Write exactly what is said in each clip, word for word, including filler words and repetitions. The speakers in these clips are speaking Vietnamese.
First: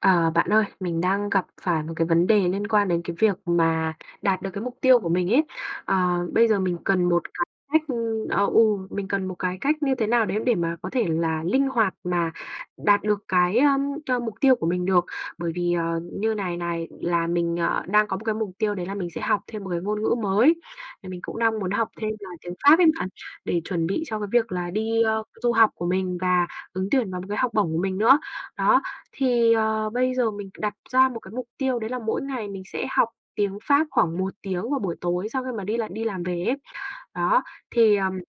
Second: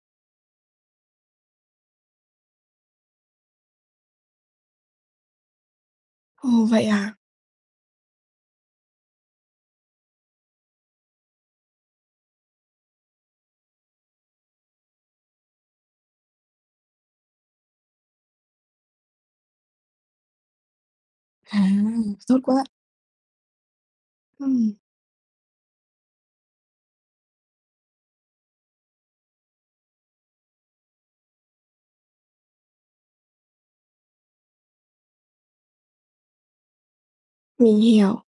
À, bạn ơi, mình đang gặp phải một cái vấn đề liên quan đến cái việc mà đạt được cái mục tiêu của mình ấy. À, bây Ồ, giờ mình vậy cần à. một cái cách, ưm ờ, ừ, mình cần một cái cách như thế nào đấy để mà có thể là linh hoạt mà đạt được cái, ưm, ơ, mục tiêu của mình được. Bởi vì, ờ, như này này, là mình, ờ, đang có một cái mục tiêu đấy là mình sẽ học thêm một cái ngôn ngữ mới. Thì mình cũng À, đang muốn học thêm nên là tốt tiếng quá! Pháp ấy bạn, để chuẩn bị cho cái việc là Ừm. đi, a, du học của mình và ứng tuyển vào một cái học bổng của mình nữa. Đó, thì, ờ, bây giờ mình đặt ra một cái mục tiêu đấy là mỗi ngày mình sẽ học tiếng Pháp khoảng một tiếng vào buổi tối sau khi mà đi là đi làm về ấy. Đó, Mình thì, ờ, hiểu.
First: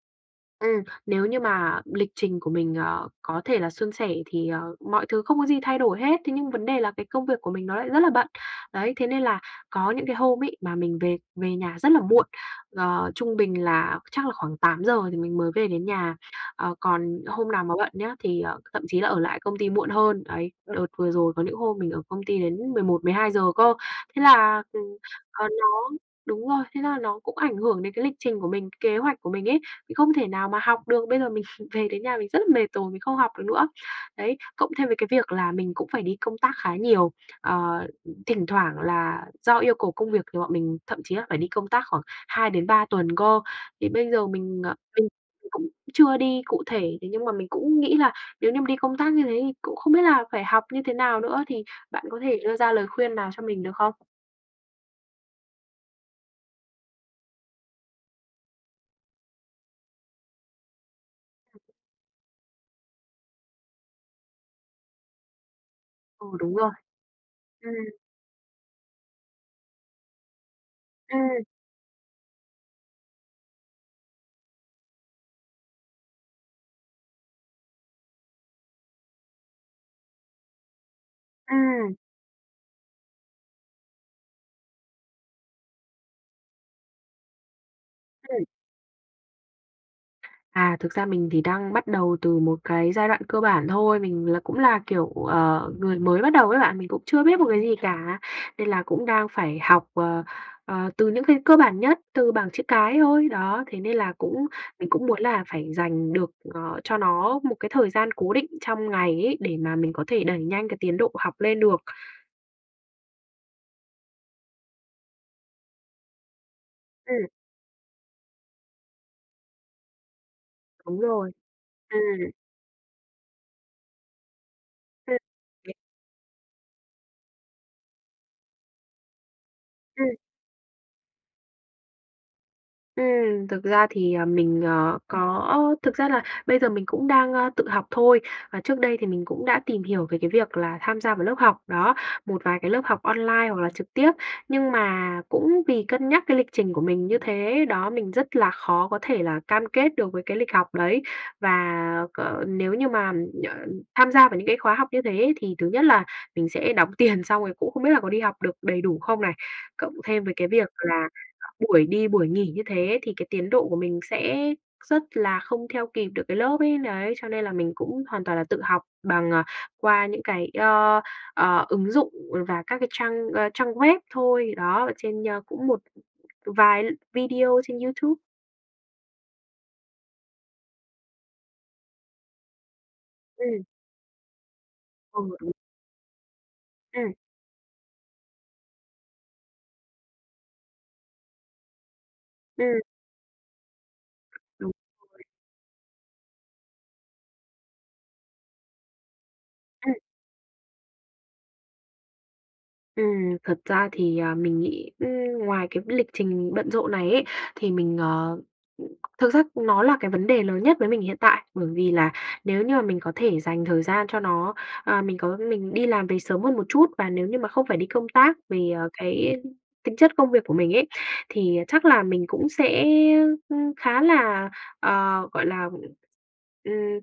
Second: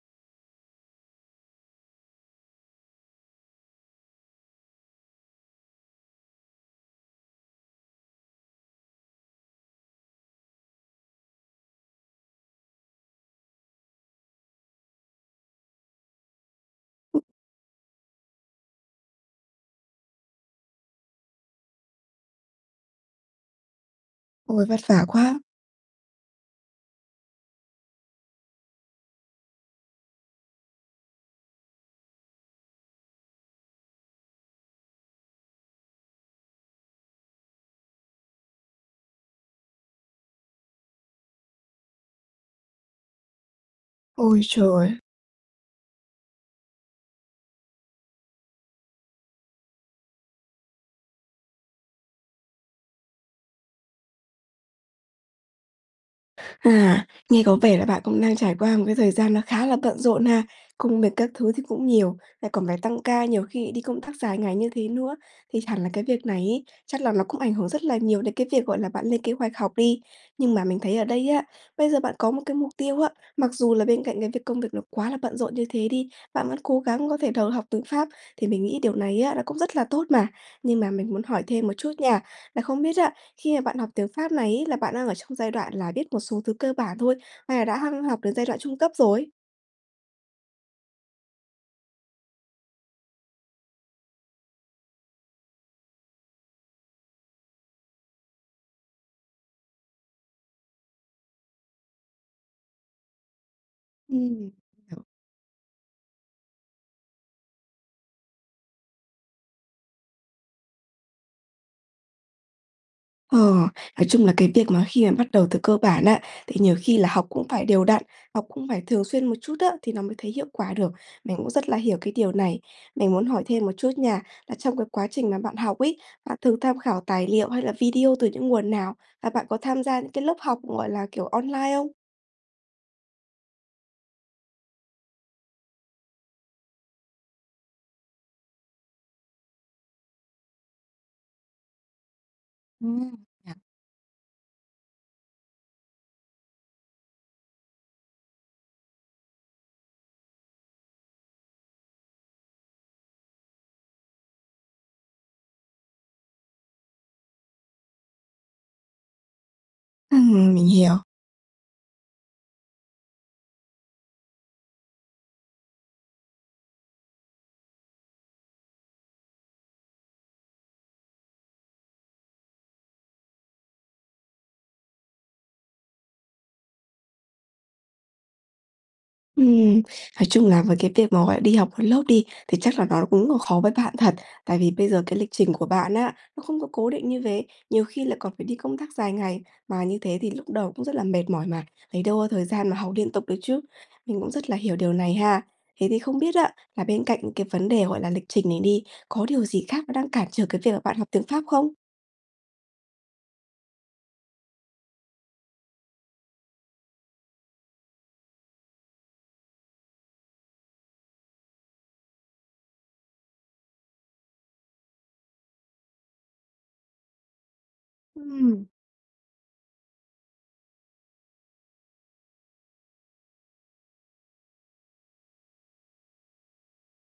ừm, nếu như mà lịch trình của mình, ờ, có thể là suôn sẻ thì, ờ mọi thứ không có gì thay đổi hết, thế nhưng vấn đề là cái công việc của mình nó lại rất là bận. Đấy, thế nên là có những cái hôm ấy, mà mình về về nhà rất là muộn, ờ, trung bình là chắc là khoảng tám giờ thì mình mới về đến nhà. Ờ, còn hôm nào mà bận nhá, thì, ờ, thậm chí là ở lại công ty muộn hơn, đấy, đợt vừa rồi có những hôm mình ở công ty đến mười một mười hai giờ cơ. Thế là, Ôi, vất ừm, vả quá! ờ, nó đúng rồi, thế là nó cũng ảnh hưởng đến cái lịch trình của mình, kế hoạch của mình ấy, mình không thể nào mà học được. Bây giờ mình về đến nhà mình rất là mệt rồi, mình không học được nữa. Đấy, cộng thêm với cái việc là mình cũng phải đi công tác khá nhiều. Ờ, thỉnh thoảng là do yêu cầu công việc thì bọn mình thậm chí là phải đi công tác khoảng hai đến ba tuần cơ. Thì bây giờ Ôi mình, ờ, trời! mình mình cũng chưa đi cụ thể, thế nhưng mà mình cũng nghĩ là nếu như mà đi công tác như thế thì cũng không biết là phải học như thế nào nữa. Thì bạn có thể đưa ra lời khuyên nào cho mình được không? À, nghe có vẻ là bạn cũng đang trải qua một cái thời gian nó khá là bận rộn ha. Công việc các thứ thì cũng nhiều, lại còn phải tăng ca, nhiều khi đi công tác dài ngày như thế nữa, thì hẳn là cái việc Ừ, này đúng ấy, rồi. chắc là nó cũng ảnh hưởng Ừm. rất là nhiều đến cái việc, gọi là, bạn lên kế hoạch học đi. Nhưng mà mình thấy ở đây Ừm. á, bây giờ bạn có một cái mục tiêu á, mặc dù là bên cạnh cái việc công việc nó quá là bận rộn như thế đi, bạn vẫn cố gắng có thể đầu học tiếng Pháp, thì mình nghĩ điều này á, nó cũng rất là tốt mà. Nhưng mà mình muốn hỏi thêm một chút Ừm. nha, là không biết á, khi mà bạn học tiếng Pháp này ấy, là bạn đang ở trong giai đoạn là biết một số thứ cơ bản thôi, hay là đã hăng học đến Ừm. giai đoạn trung cấp rồi? À, thực ra mình thì đang bắt đầu từ một cái giai đoạn cơ bản thôi, mình là cũng là, kiểu, ờ, người mới bắt đầu á bạn, mình cũng chưa biết một cái gì cả, nên là cũng đang phải học, ờ, ờ, từ những cái cơ bản nhất, từ bảng chữ cái thôi. Đó, thế nên là cũng Ừm. mình cũng [unintelligible] muốn là phải dành được, ờ, cho nó một cái thời gian cố định trong ngày ấy, để mà mình có thể đẩy nhanh cái tiến độ học lên được. Ờ, nói chung là cái việc mà khi mà bắt đầu từ cơ bản á, thì nhiều khi là Ừm. học cũng phải đều đặn, học cũng phải thường xuyên một chút á, thì nó mới thấy hiệu quả được. Đúng rồi. Mình cũng rất là hiểu cái Ừm. điều này. Mình muốn hỏi thêm một chút nha, là trong cái quá Ừm. trình mà bạn [unintelligible] học ấy, bạn thường tham khảo tài liệu hay là video từ những nguồn nào, và bạn có tham gia những Ừm. cái lớp học, gọi là, kiểu, online không? Ừm, thực ra thì, ờ, mình, ờ, có thực ra là bây giờ mình cũng đang, ơ, tự học thôi. Và trước đây thì mình cũng đã tìm hiểu về cái việc là tham gia vào lớp học, đó, một vài cái lớp học Ừm, online nhỉ. hoặc là trực tiếp. Nhưng mà cũng vì cân nhắc cái lịch trình của mình như thế đó, mình rất là khó có thể là cam kết được với cái lịch học đấy. Và, ờ, nếu như mà, ờ, tham gia vào những cái khóa học như thế ấy, thì thứ nhất là mình sẽ đóng tiền xong rồi cũng không biết là có đi học được đầy đủ không này. Cộng thêm với cái Ừm, mình việc hiểu. là, ờ, buổi đi buổi nghỉ như thế thì cái tiến độ của mình sẽ rất là không theo kịp được cái lớp ấy. Đấy, cho nên là mình cũng hoàn toàn là tự học bằng, à, qua những cái, ơ, ờ, ứng dụng và các cái trang, ơ, trang web thôi, đó, ở trên, ơ, cũng một vài video trên YouTube. Ừm, nói chung là với cái việc mà, gọi là, đi học lên lớp đi, thì chắc là nó cũng khó Ừm. với bạn thật. Tại vì bây giờ cái Ừ, lịch đúng. trình của bạn á, nó không có cố định Ừm. như vế, nhiều khi lại còn phải đi công tác dài ngày, mà như thế thì lúc đầu cũng rất là mệt mỏi mà, lấy đâu có thời gian mà Ừm. học liên tục được chứ. Mình cũng rất là Đúng hiểu điều này rồi. ha. Thế thì không biết á, là bên cạnh cái vấn đề, gọi là, lịch trình này đi, có điều gì khác nó Ừm. đang cản trở cái việc mà bạn học tiếng Pháp không? Ừm, thật ra thì, à, mình nghĩ, ừm, ngoài cái lịch trình bận rộn này ấy, thì mình, ờ, ừm thực ra nó là cái vấn đề lớn nhất với mình hiện tại. Bởi vì là nếu như mà mình có thể dành thời gian cho nó, ờ, mình có mình đi làm về sớm hơn một chút, và nếu như mà không phải đi công tác Ừm. về, ờ, cái tính chất công việc của mình ấy, thì chắc là mình cũng sẽ, ưm, khá là, ờ, gọi là, ừm,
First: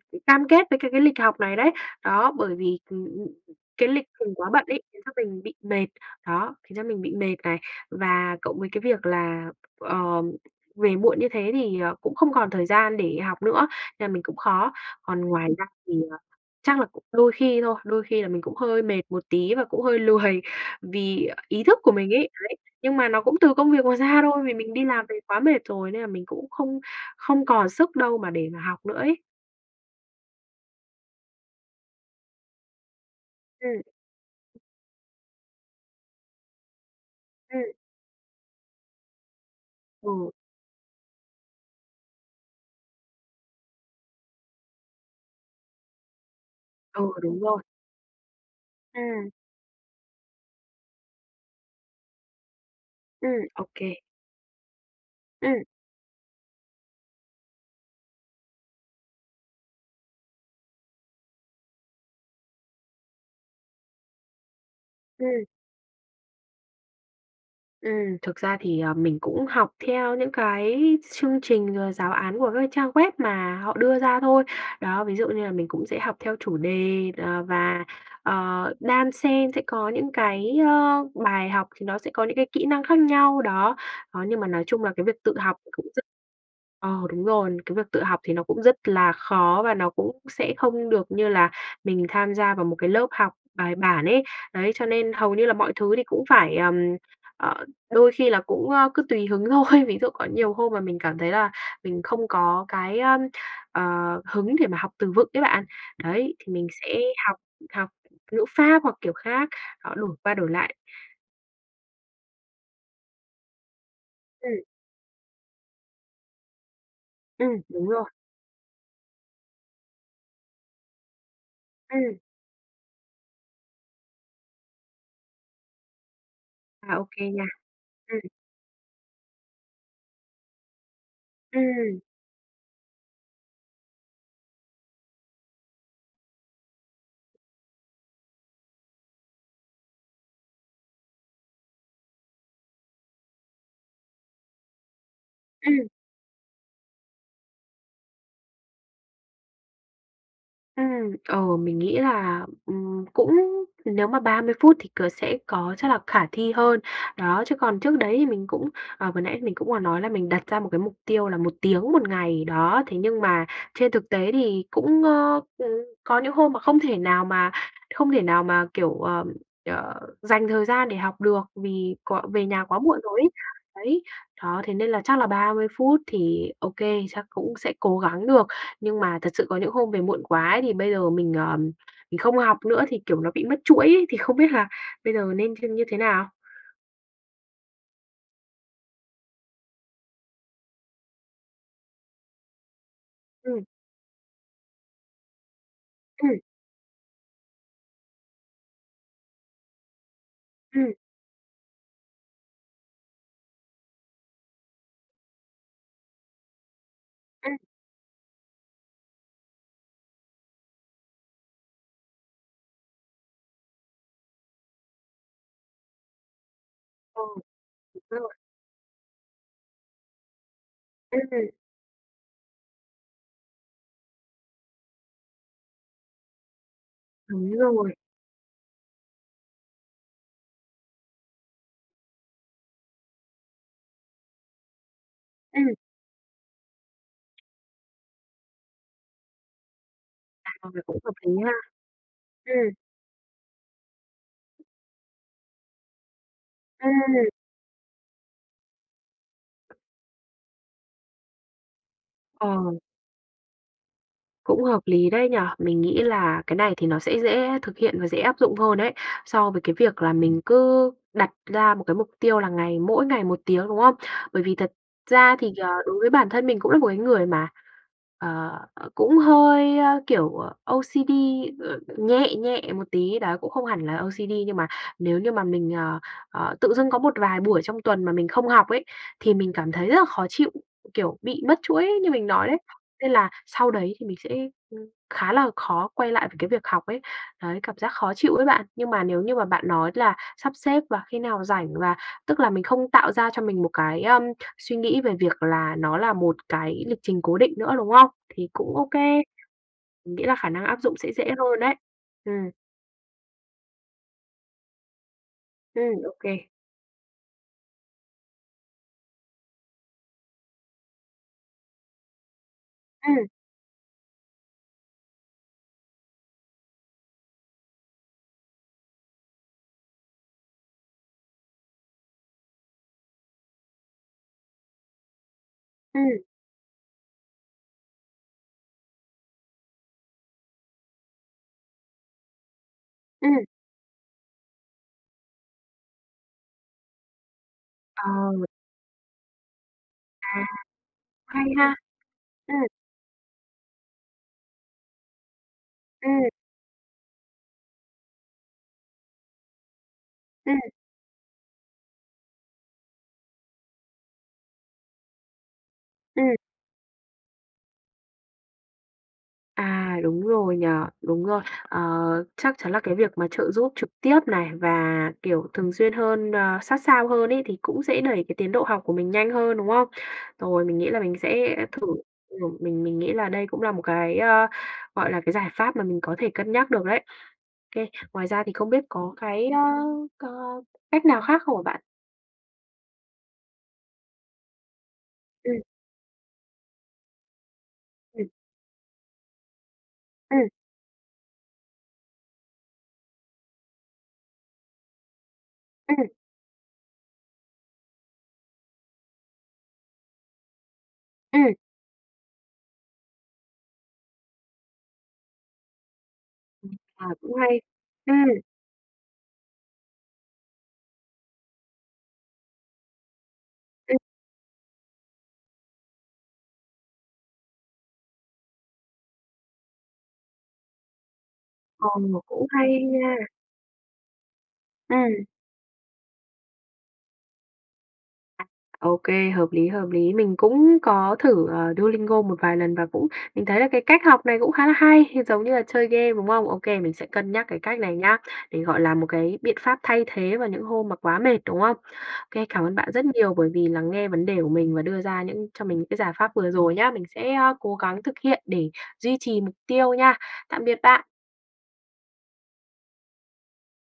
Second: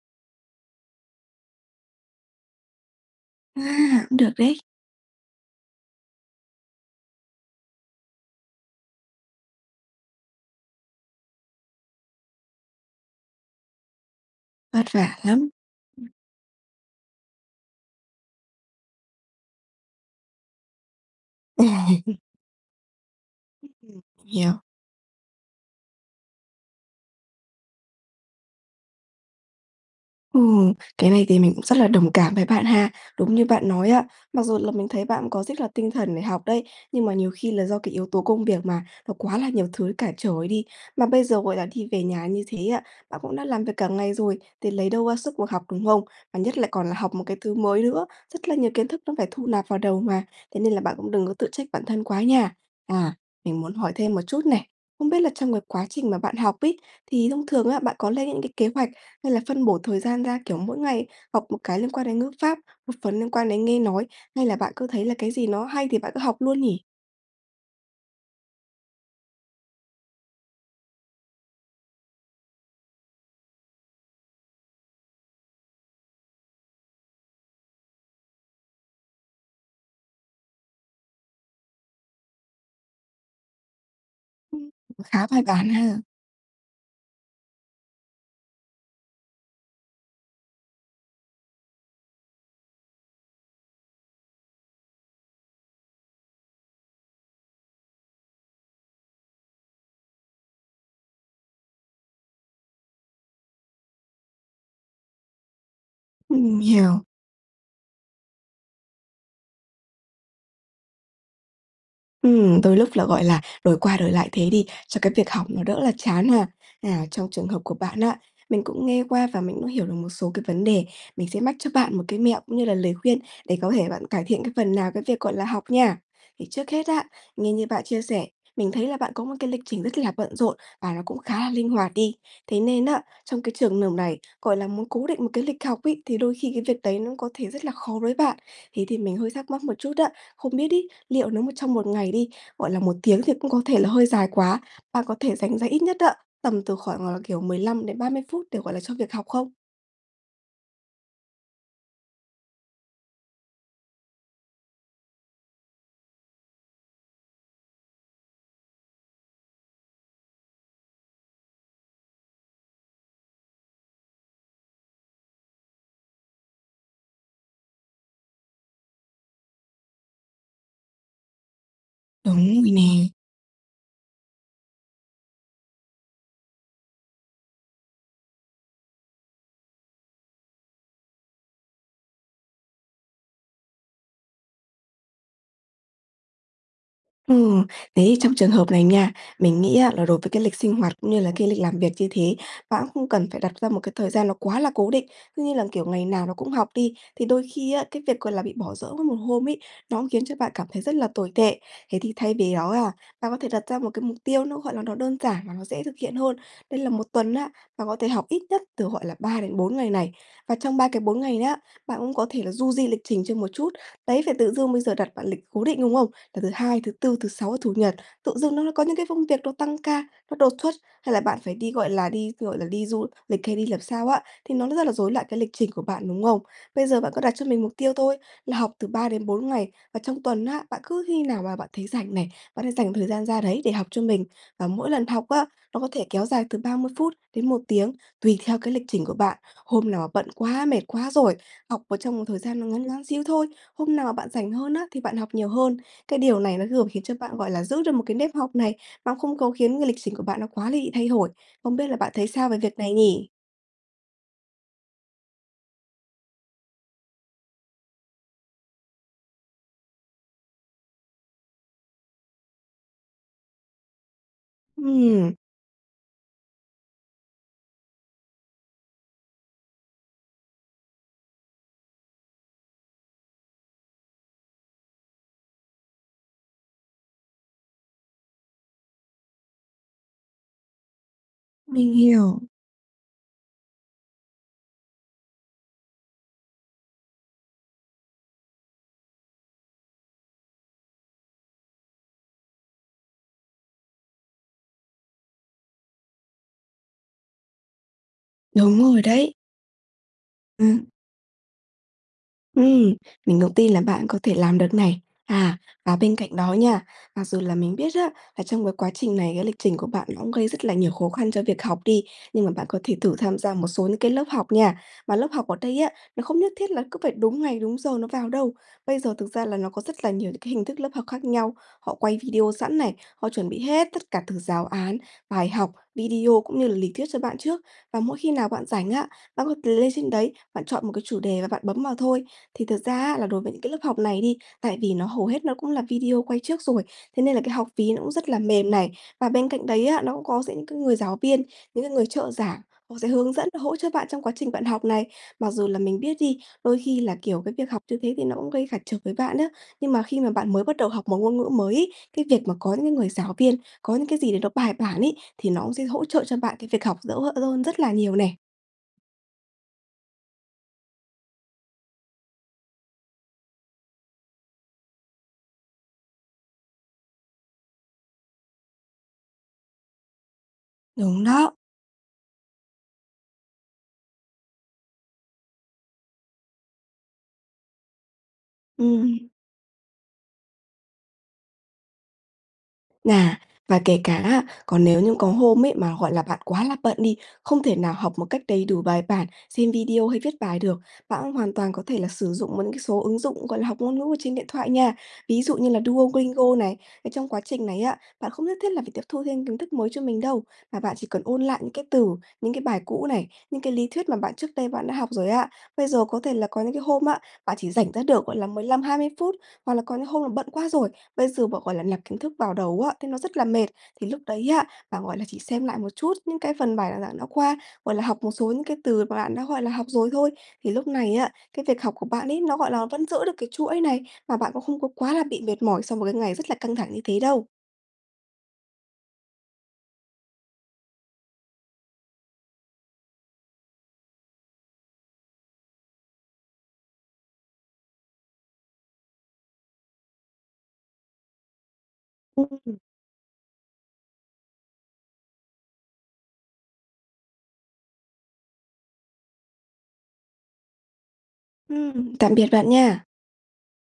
ừm, cam kết với cái cái lịch học này đấy. Đó, bởi vì, ừm, À, cái lịch cũng được mình quá đấy. bận ấy khiến cho mình bị mệt. Đó, khiến cho mình bị mệt này, và cộng với cái việc là, ờ, về muộn như thế thì, ờ, cũng không còn thời gian để học nữa, nên là mình cũng khó. Vất vả Còn ngoài lắm. ra thì, Ừm. ờ, chắc là cũng đôi khi thôi, đôi khi là mình cũng hơi mệt một tí và cũng hơi lười vì ý thức của mình ấy. Đấy, nhưng mà nó cũng từ công việc mà [unintelligible] ra thôi, vì Hiểu. mình đi làm về quá mệt rồi nên là mình cũng không không còn sức đâu mà để mà học nữa ấy. Ừ, cái này thì mình cũng rất là đồng cảm với bạn ha. Đúng như bạn Ừm. nói á, mặc dù là mình thấy bạn cũng có rất là tinh thần để học đấy, nhưng mà nhiều khi là Ừm. do cái yếu tố công việc mà, nó quá là nhiều thứ cản Ừ. trở đi. Mà bây giờ, gọi là, đi về nhà như thế á, bạn cũng đã làm việc cả ngày rồi, thì lấy đâu ra sức ngồi học, đúng không? Và nhất là còn là Ừ, học một cái đúng thứ rồi. mới nữa, rất là nhiều kiến thức nó phải Ừm. thu nạp vào đầu mà. Thế nên là bạn cũng đừng có tự trách bản thân quá nha. À, Ừm, mình ô muốn hỏi kê. thêm một chút này, không biết là trong cái Ừm. quá trình mà bạn học ấy, thì thông thường á, bạn có lên những cái kế hoạch hay là phân bổ thời gian ra, kiểu, mỗi ngày học một cái liên quan đến ngữ pháp, một phần liên quan đến nghe nói, hay là bạn cứ thấy là cái Ừm. gì nó hay thì bạn cứ học luôn nhỉ? Ừm, thực ra thì, ờ, mình cũng học theo những cái chương trình, ờ, giáo án của các trang web mà họ đưa ra thôi. Đó, ví dụ như là mình cũng sẽ học theo chủ đề, ờ, và, ờ, đan xen sẽ có những cái, ơ, bài học thì nó sẽ có những cái kỹ năng khác nhau, đó. Đó, nhưng mà nói Ừm, chung là cái việc khá tự bài học bản cũng ha. rất ờ, đúng rồi, cái việc tự học thì nó cũng rất là khó và nó cũng sẽ không được như là mình tham gia vào một cái lớp học bài bản ấy. Đấy, cho nên hầu như là mọi thứ thì cũng phải, ờm, ờ, đôi khi là cũng, ơ, cứ tùy hứng thôi. Ví dụ có nhiều hôm mà mình cảm thấy là mình không có cái, ờm, ờ, hứng để mà học từ vựng ấy bạn. Đấy, thì Ừm, mình sẽ hiểu. học học ngữ pháp hoặc kiểu khác, họ đổi qua đổi lại. Ừm, đôi lúc là, gọi là, đổi qua đổi lại thế Ừm. đi, cho cái việc học nó đỡ là chán ha. À, trong trường Ừm, hợp của đúng bạn rồi. á, mình cũng nghe qua và mình cũng hiểu được một số cái vấn đề, mình sẽ mách cho bạn một Ừm. cái mẹo cũng như là lời khuyên để có thể bạn cải thiện cái phần nào cái việc, gọi là, học nha. Thì trước hết À, á, ô kê nha. nghe như bạn chia sẻ, Ừm. mình thấy là bạn có một cái lịch trình rất là bận rộn và nó cũng khá là linh hoạt Ừm. đi. Thế nên á, trong cái trường nợp này, gọi là, muốn cố định một cái lịch học ấy thì đôi khi cái việc đấy nó có thể rất là khó với bạn. Thế thì mình hơi thắc mắc một chút á, không biết ấy, liệu nó một trong một ngày đi, gọi là, một tiếng thì cũng có thể là hơi dài quá, bạn có thể dành ra ít Ừm. nhất á, tầm từ khoảng là, kiểu, mười lăm đến ba mươi phút để, gọi là, cho việc học không? Ừm, ờ, mình nghĩ là, ừm, cũng nếu mà ba mươi phút thì c sẽ có chắc là khả thi hơn. Đó, chứ còn trước đấy thì mình cũng, ờ, vừa nãy mình cũng vừa nói là mình đặt ra một cái mục tiêu là một tiếng một ngày, đó, thế nhưng mà trên thực tế thì cũng, ơ, ừ, có những hôm mà không thể nào mà không thể nào mà, kiểu, ờm, ờ, dành thời gian để học được, vì có Đúng về nhà rồi quá muộn nè. rồi ấy. Đấy, đó, thế nên là chắc là ba mươi phút thì ô kê, chắc cũng sẽ cố gắng được. Nhưng mà thật sự có những hôm về muộn quá ấy, thì bây giờ mình, ờm, mình không học nữa thì, kiểu, nó bị mất chuỗi ấy, thì không biết là bây giờ mình nên thêm như thế nào? Ừ, thế trong trường hợp này nha, mình nghĩ á là đối với cái lịch sinh hoạt, cũng như là cái lịch làm việc như thế, bạn cũng không cần phải đặt Ừm. ra một cái thời gian nó quá là cố định. Cứ như là, kiểu, ngày nào nó Ừm. cũng học đi, thì đôi khi á, cái việc gọi là bị bỏ dỡ một hôm ấy nó khiến cho bạn cảm thấy Ừm. rất là tồi tệ. Thế thì thay vì đó ha, bạn có thể đặt ra một cái mục tiêu nó, gọi là, nó đơn giản và nó dễ thực hiện hơn. Đấy là một tuần á, Ừm. bạn có thể học ít nhất từ, gọi là, ba đến bốn ngày này, và trong ba cái bốn ngày nhá, bạn cũng có thể là du di lịch trình cho một chút. Đấy, phải tự dưng bây giờ đặt bạn lịch cố định, đúng không? Là thứ Hai, thứ Tư, Ừ, thứ mình Sáu, Chủ Nhật, biết rồi. tự dưng nó có những cái công việc nó tăng ca, nó đột xuất hay Ưm, là bạn ừm. phải đi, gọi là, đi, gọi là, đi du lịch hay đi làm sao á, thì nó rất là rối loạn cái lịch trình của bạn, đúng không? Bây giờ bạn có đặt cho Đúng mình mục rồi. tiêu thôi là học từ ba đến bốn ngày và trong tuần á, bạn cứ khi nào mà bạn thấy rảnh này, bạn hãy dành thời gian ra đấy để học cho mình. Và mỗi lần học á, Ừm. nó có thể kéo dài từ ba mươi phút đến một tiếng tùy theo cái lịch trình của bạn. Hôm nào bận À, quá, phần mệt này cũng quá hợp lý rồi, ha. học vào trong một thời gian nó Ừm. ngắn ngắn xíu thôi, hôm nào mà bạn rảnh hơn á thì bạn học nhiều hơn. Cái điều này nó vừa khiến cho Ừm. bạn, gọi là, giữ được một cái nếp học này, nó không có khiến cái lịch trình của bạn nó quá là bị thay hổi. Không biết là bạn thấy sao Ờ. về việc này nhỉ? Cũng hợp lý đấy nhỉ. Mình nghĩ là cái này thì nó sẽ dễ thực hiện và dễ áp dụng hơn đấy, so với cái việc là mình cứ đặt ra một cái mục tiêu là ngày mỗi ngày một tiếng, đúng không? Bởi vì thật Ừm. ra thì, ờ, đối với bản thân mình cũng là một cái người mà, ờ, cũng hơi, ơ, kiểu, ờ, O-C-D, ờ, nhẹ nhẹ một tí đó, cũng không hẳn là O-C-D nhưng mà nếu như mà mình, ờ, ờ, tự dưng có một vài buổi trong tuần mà mình không học ấy, thì mình cảm thấy rất là khó chịu. Kiểu, bị mất chuỗi Mình như mình hiểu. nói đấy, nên là sau đấy thì mình sẽ, ưm, khá là khó quay lại về cái việc học ấy, đấy, cảm giác khó chịu ấy bạn. Nhưng mà nếu như mà bạn nói là sắp xếp và khi nào rảnh, và tức là mình không tạo ra cho mình một cái, ơm, suy nghĩ về việc là nó là một cái lịch trình cố định nữa, đúng không? Thì cũng Đúng OK, rồi đấy. mình nghĩ là khả năng áp Ừm. dụng sẽ dễ hơn ấy. Ừm. Ừm, mình cũng tin là bạn có thể làm được này. À, và Ừm, ô bên cạnh kê. đó nha, mặc dù là mình biết á, là trong cái quá trình này, cái lịch trình của bạn nó cũng gây rất là nhiều khó khăn cho việc học đi, nhưng mà bạn có thể thử Ừm. tham gia một số những cái lớp học nha. Mà lớp học ở đây á, nó không nhất thiết là cứ phải đúng ngày, đúng giờ nó vào đâu. Bây giờ thực ra là nó có rất là nhiều những cái hình thức lớp học khác nhau, họ quay video sẵn này, họ chuẩn bị hết tất cả từ giáo án, bài học, Ừm. video cũng như là lý thuyết cho bạn trước. Và mỗi khi nào bạn rảnh á, bạn có lên trên đấy bạn chọn một cái chủ đề và bạn bấm vào thôi. Thì thực ra á, là đối Ừm. với những cái lớp học này đi, tại vì nó hầu hết nó cũng là video quay trước rồi, thế nên là cái học phí nó Ờ. cũng rất là mềm này, và bên cạnh đấy á, nó cũng À. có gi cái người giáo viên, Hay ha! những cái người trợ giảng Ừm. họ sẽ hướng dẫn, hỗ trợ bạn trong quá trình bạn học này. Mặc dù là mình biết Ừm. đi, đôi khi là, kiểu, cái việc học như thế thì nó cũng gây cản trở với bạn á, nhưng mà khi mà bạn Ừm. mới bắt đầu học một ngôn ngữ mới ấy, cái việc mà có những cái người giáo viên, có những cái gì để nó bài bản ấy, thì nó cũng sẽ hỗ trợ Ừm. cho bạn cái việc học dỡ ơn rất là nhiều nè. À, đúng rồi nhỉ, đúng rồi. Ờ, chắc chắn là cái việc mà trợ giúp trực tiếp này và, kiểu, thường xuyên hơn, ờ, sát sao hơn ấy thì cũng sẽ đẩy cái tiến độ học của mình nhanh hơn, đúng không? Rồi, mình nghĩ là mình Đúng đó. sẽ thử, ừm, mình mình nghĩ là đây cũng là một cái, ơ, gọi là, cái giải pháp mà mình có thể cân nhắc được đấy. Ô kê, ngoài ra thì không biết có Ừm. cái, ơ, có cách nào khác không hả bạn? À, và kể cả á, còn nếu như có Ừm. hôm ấy mà, gọi là, bạn quá là bận đi, không thể nào học một Ừm. cách đầy đủ, bài bản, xem video hay viết Ừm. bài được, bạn cũng hoàn toàn có thể là sử dụng những cái số ứng dụng, gọi là, học ngôn ngữ ở trên điện thoại nha, ví dụ như là Ừm. Duolingo này. Trong quá trình này á, bạn không nhất thiết là phải tiếp thu thêm kiến thức mới cho mình đâu, mà bạn chỉ cần ôn Ừm. lại những cái từ, những cái bài cũ này, những cái lý thuyết mà bạn trước đây bạn đã học rồi á. Bây giờ có thể là có Ừm, những cái à, hôm á, cũng bạn hay, chỉ rảnh ra được gọi ừm. là mười lăm hai mươi phút, hoặc là có những hôm là bận quá rồi, bây giờ bạn, gọi là, lạp kiến thức vào đầu á, thì nó rất là mệt. Ừm. Thì lúc đấy á, bạn, gọi là, chỉ xem lại một chút những cái phần bài giảng đã qua, gọi là, học một số những cái từ mà bạn đã, gọi là, học rồi thôi. Thì lúc này á, cái việc Ờ, học của bạn ấy, cũng nó, hay gọi là, vẫn nha. giữ được cái chuỗi này, và bạn cũng không có quá là Ừm. bị mệt mỏi sau một cái ngày rất là căng thẳng như thế đâu. À. Ô kê, hợp lý, hợp lý. Mình cũng có thử, ờ, Duolingo một vài lần và cũng mình thấy là cái cách học này cũng khá là hay, giống như là chơi game, đúng không? Ô kê, mình sẽ cân nhắc cái cách này nhá, để gọi là một cái biện pháp thay thế vào những hôm mà quá mệt, đúng không? Ô kê, cảm ơn Ừm. bạn rất nhiều bởi vì lắng nghe vấn đề của mình và đưa ra những cho mình những cái giải pháp vừa rồi nhá. Mình sẽ, ơ, cố gắng thực hiện để duy trì mục tiêu nha. Tạm biệt bạn! Ừm. Tạm biệt bạn nha!